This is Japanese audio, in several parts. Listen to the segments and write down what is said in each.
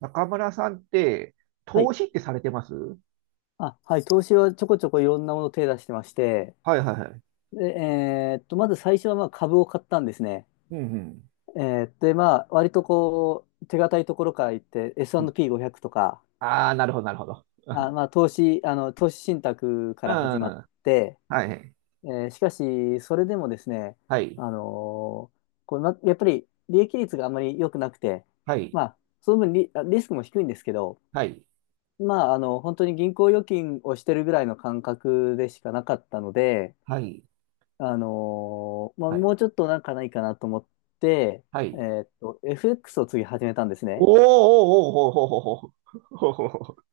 中村さんって、はい。投資ってされてます。はあ、はい。投資はちょこちょこいろんなものを手出してまして、いはいはい。で、まず最初はまあ株を買ったんですね。うんうん。えで、まあ、割とこう、手堅いところから行って、うん。 S&P500 とか、ああー、なるほど、なるほど。あ、まあ、投資信託かうら始まっん、て、はい、しかし、それでもですね、はい、あのーこうな、やっぱり利益率があまり良くなくて、はい、まあ、その分リスクも低いんですけど、はい、まあ、本当に銀行預金をしてるぐらいの感覚でしかなかったので、はい、まあ、はい、もうちょっとなんかないかなと思って、はい。FX を次始めたんですおね。ーおーおーほほほほほほ、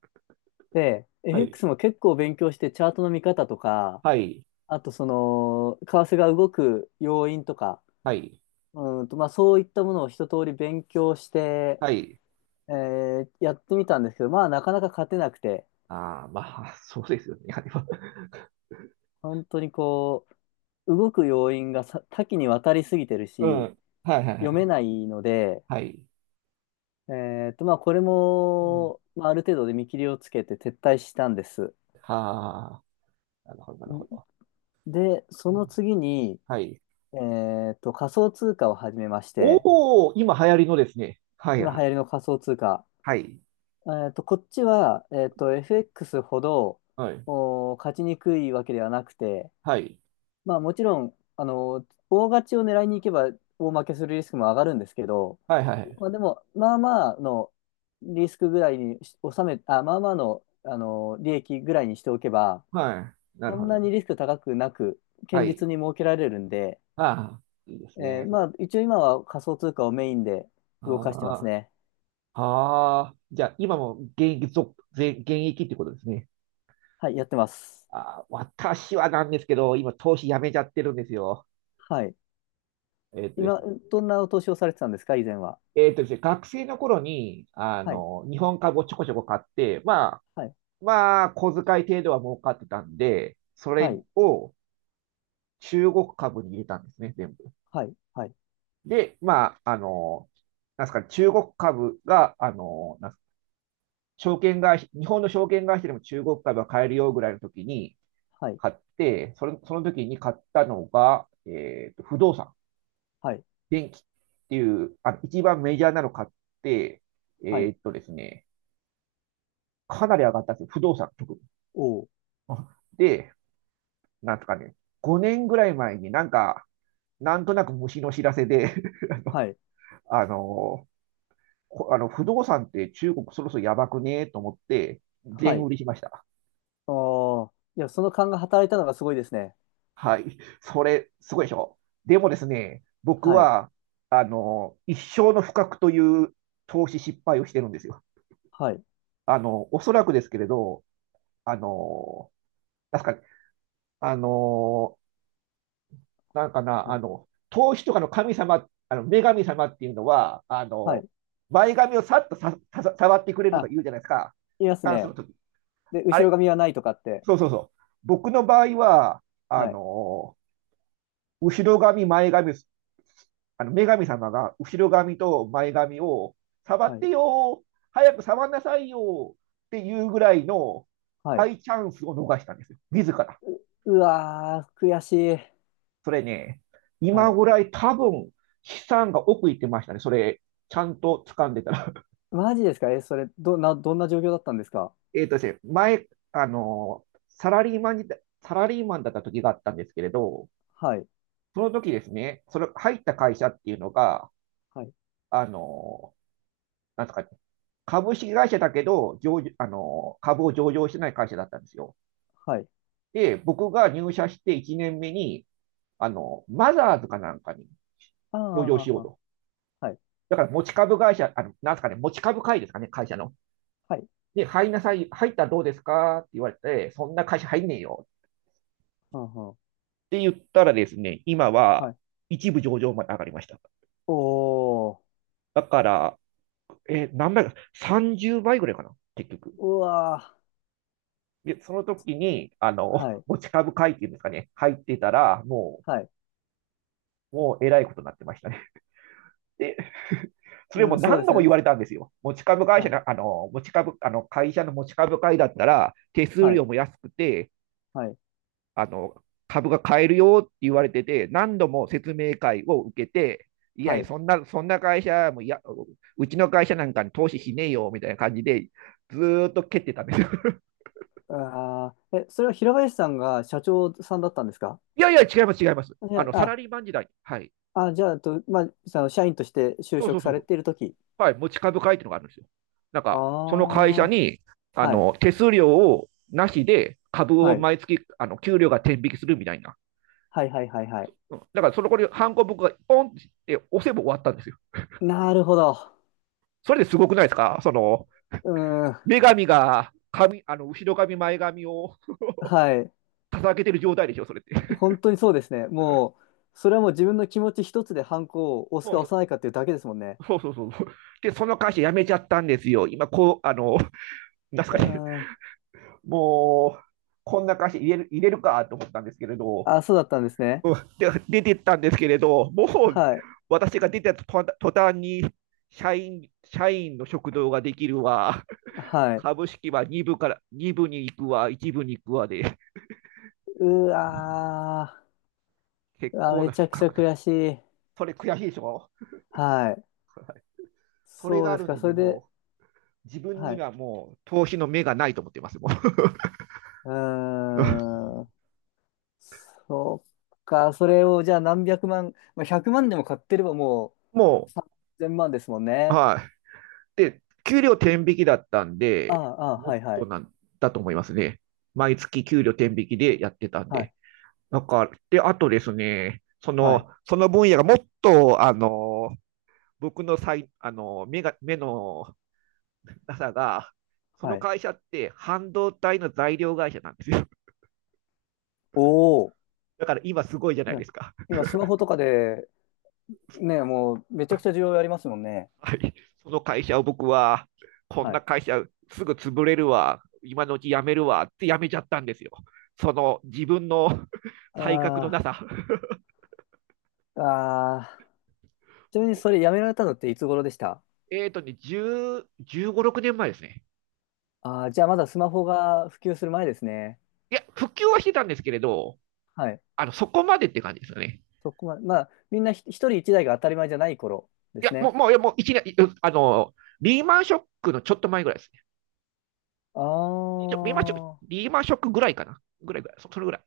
で、はい、FX も結構勉強して、チャートの見方とか、はい、あとその、為替が動く要因とか、はい、まあ、そういったものを一通り勉強して、はい。やってみたんですけど、まあ、なかなか勝てなくて、ああ、まあ、そうですよね。あれは、本当にこう、動く要因がさ多岐にわたりすぎてるうん、し、はい、はいは読めい、ないので、はい。まあ、これうん、も、まあ、ある程度で見切りをつけて撤退したんです。はあ、なるほど、なるほど。で、うそのん、次に、はい。仮想通貨を始めまして、おお、今流行りのですね。はい、今流はい、行りの仮想通貨。はい、こっちは、FX ほど、はい。勝ちにくいわけではなくて、はい。まあ、もちろん、大勝ちを狙いに行けば、大負けするリスクも上がるんですけど、はいはい。まあ、でも、まあまあのリスクぐらいにし収め、あ、まあまあの、利益ぐらいにしておけば、はい。なそるほんなど。にリスク高くなく、は堅い。実に設けられるんで、ああ、いいですね、そまれ。あ、一応今は仮想通貨をメインで動かしてますあね。あ、ああ、じゃあ、今も現役ってことですね。はい、やってます。ああ、私はなんですけど、今、投資やめちゃってるんですよ。はい。えっとです今、ね。どんな投資をされてたんですか、以前は？えっとですね、学生の頃に、はい、日本株をちょこちょこ買って、まあ、はい、小遣い程度は儲かってたんで、そはれい、を中国株に入れたんですね、全部。はい、はい、で、まあ、なんですかね、中国株が、なんですかね、証券会社、日本の証券会社でも中国株は買えるよぐらいの時にはい、買って、その時に買ったのが、不動産、はい、電気っていう、一番メジャーなの買って、はえい、っとですね、かなり上がったんですよ。不動産、特に。おー、で、なんとかね、5年ぐらい前になんか、なんとなく虫の知らせで はい、あの、あの不動産って中国そろそろやばくねと思って、は全い。売りしました。おー、いや、その勘が働いたのがすごいですね。はい。それ、すごいでしょ。でもですね、僕はい、は、一生の不覚という投資失敗をしてるんですよ。はい、おそらくですけれど、あの、確かに、あの、なんかな、はい、投資とかの神様、女神様っていうのは、はい。前髪をさっと触ってくれるとかあ、言うじゃないですか。いますダンスのね。時。で、あ後ろれ、髪はないとかって。そうそうそう。僕の場合は、あはい、の後ろ髪、前髪、あの女神様が後ろ髪と前髪を触はっい、てよ、早く触んなさいよっていうぐらいのはい。大チャンスを逃したんですよ、自ら。うわー、悔しい。それね、は今い。ぐらい多分、資産が奥行ってましたね、それ、ちゃんと掴んでたら。マジですかえ、それ、どんな状況だったんですか？ えっとですね、あのサラリーマンサラリーマンだった時があったんですけれど、はい、その時ですね、それ入った会社っていうのが、はい、あのなんですかね、株式会社だけど、上場あの、株を上場してない会社だったんですよ。はい。で、僕が入社して1年目に、マザーズかなんかにあ上場あ、しようはい、と。はい、だから持ち株会社、なんですかね、持ち株会ですかね、会社の。はい、で、入りなさい、入ったらどうですかって言われて、そんな会社入んねえよっはんはんて言ったらですね、今ははい。一部上場まで上がりました。おー、だから、何倍か、30倍ぐらいかな、結局。うわで、その時に、ー、はい、持ち株会っていうんですかね、入ってたら、もうはい。もうえらいことになってましたね。で、それうもん、そうで何度もす言ね。われたんですよ。持ち株会は社い、の、持ち株、会社の持ち株会だったら、手数はい、料も安くて、はい、あの、株が買えるよって言われてて、何度も説明会を受けて、いやはいや、い。そんな会社もいや、うちの会社なんかに投資しねえよみたいな感じで、ずーっと蹴ってたんですよ。ああ、え、それは平林さんが社長さんだったんですか？いやいや、違います、違います。いやサラあ、リーマン時代。はい。あじゃあ、まあ、その社員として就そうそ職うそさう。れているとき。はい、持ち株会っていうのがあるんですよ。なんあか、その会社あ、に、はい、手数料をなしで株はをい、毎月、給料が転引きするみたいな。はい、はい、はい、はい。うん、だから、そのこに、ハンコ僕がポンって押せば終わったんですよ。なるほど。それですごくないですか、うーん、女神が、髪、あの、後ろ髪、前髪をはい。掲げてる状態でしょ、それって。本当にそうですね。もう、それはもう自分の気持ち一つでハンコを押すもうか押さそ、ないかっていうだけですもんね。うそうそうそう。で、その会社辞めちゃったんですよ。今、こう、なんすうかね、ーん。もう、こんな会社入れるかと思ったんですけれど、あ、そうだったんですね。うん、で出てったんですけれど、もうはい。私が出てた途端に社員の食堂ができるわ、はい。株式は2部から2部に行くわ、1部に行くわで、うわ結ー。あ、構めなちゃく深ちゃく、悔しい。それ悔しいでしょ、はい。それそがうあでするんか。でそね、れで、もう自分はにい。はもう投資の目がないと思ってます、もう。う ーん。そっか。それをじゃあ何百万、まあ、100万でも買ってればもうも3000万ですもんう、ね。はい、で、給料天引きだったんあで、あ、ああ、もはっいはとい。なんだと思いますね。毎月給料天引きでやってたんはで。い。なんか、で、あとですね、そはい。の、その分野がもっと、僕のさい、目のなさが、そはのい。会社って半導体の材料会社なんですよ。おお。だから今すごいじゃないいでやすか。今、スマホとかでねえ、もうめちゃくちゃ需要ありますもんね。はい。その会社を僕は、こんはない。会社すぐ潰れるわ、今のうち辞めるわって辞めちゃったんですよ。その自分の 才覚のなあさ。あああ、ちなみにそれやめられたのっていつ頃でした？10、15、6年前ですね。ああー、じゃあまだスマホが普及する前ですね。いや、復旧はしてたんですけれど、はい。そこまでって感じですよね。そこまで、まあ、みんな一人一台が当たり前じゃない頃でいすや、もう、ね。もう、もう一年、あの、リーマンショックのちょっと前ぐらいですね。ああ、リーマンショックぐらいかな。ぐらいぐらい。それぐらい。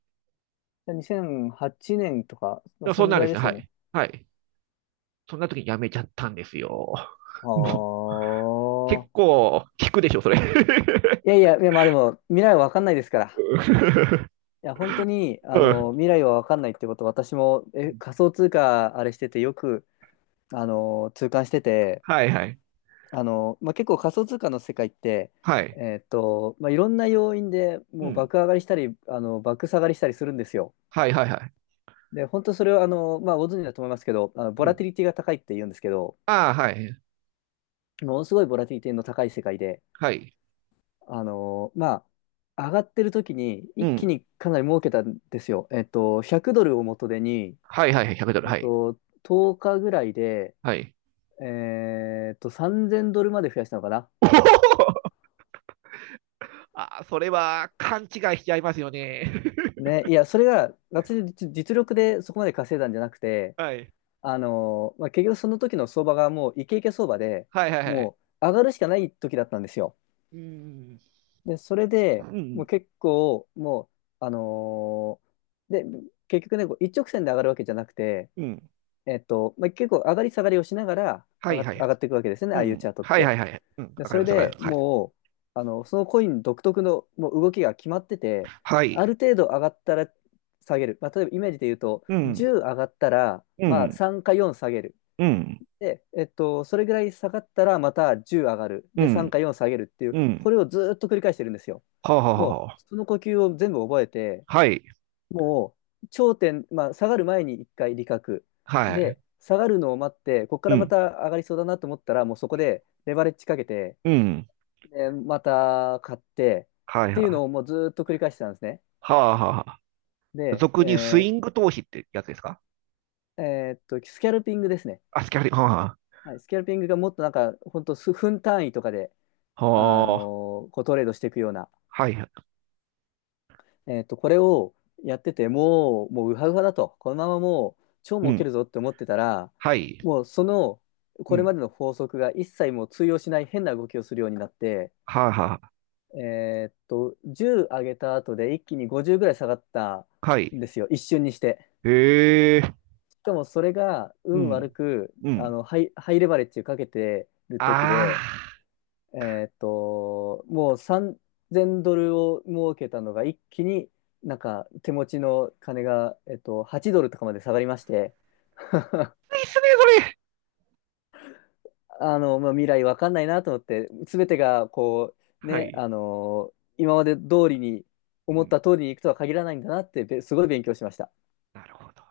じゃあ2008年とか、まであもそそんんなぐんらでいすでね。すはよね。い。はい。そんな時に辞めちゃったんですよ。はもう、結あ。構、聞くでしょ、それ。いやいや、いや、まあでも、未来は分かんないですから。いや、本当に、うん。未来は分かんないってこと、私も、仮想通貨、あれしててよく、痛感してて、はいはい。まあ、結構仮想通貨の世界って、はい。まあ、いろんな要因でうもうん。爆上がりしたり爆下がりしたりするんですよ。はいはいはい。で本当それはまあ、ご存知だと思いますけど、ボうラテん。ィリティが高いって言うんですけど、ああ、はい。ものすごいボラティリティの高い世界ではい。まあ、上がってる時にう一気ん。にかなり儲けたんですよ。100ドルを元手に、はいはいはい。100ドル。はい。10日ぐらいで、はい。3000ドルまで増やしたのかな。おお。 ああ、それは勘違いしちゃいますよね。ね、いや、それが、私の実力でそこまで稼いだんじゃなく て、はい。まあ、結局その時の相場がもうイケイケ相場で、はいはいはい。もう上がるしかない時だったんですよ。うん。で、それうでもん。う結構、もう、で、結局ね、こう一直線で上がるわけじゃなくて、うん。まあ、結構上がり下がりをしながらは上いがっ、はい。上がっていくわけですよね、うああいうん。チャートっはいはて。いはい。うん。で、わかそりれます、わかりでます。はい。もう、そのコイン独特のもう動きが決まってて、はあい。る程度上がったら下げる。まあ、例えばイメージで言うと、うん。10上がったら、うまあ、ん。3か4下げる。うん。で、それぐらい下がったらまた10上がる。うで、3ん。か4下げるっていうう、ん。これをずーっと繰り返してるんですよ。はあはあもはあ。う、その呼吸を全部覚えて、はい。もう、頂点、まあ、下がる前に1回利確。はい。で、下がるのを待って、ここかうらまん。た上がりそうだなと思ったら、もうそこでレバレッジかけて、うん。で、また買ってはっいていうはのをい。もうずーっと繰り返してたんですね。はあはあはあ。で、俗にスイング投資ってやつですか？スキャルピングですね。あ、スキャリ、はあははい、スキャルピングがもっとなんか、本当数分単位とかで、あ。はこうトレードしていくような、はいはい。これをやってて、もう、もうウハウハだと、このままもう超う儲けん。るぞって思ってたら、はい。もうその、うこれまん。での法則が一切もう通用しない変な動きをするようになって、はあは10上げた後で一気に50ぐらい下がったあ。はんい。ですよ、一瞬にして。へえ。かもそれがう運悪ん。くうん。ハイレバレッジかけてる時あで、もう3000ドルを儲けたのが一気になんか手持ちの金が、8ドルとかまで下がりまして、あ。いいっすね、それ。まあ、未来わかんないなと思って、すべてがこう、はね、い。今まで通りにう思っん、た通りにいくとは限らないんだなってすごい勉強しました。なるほど。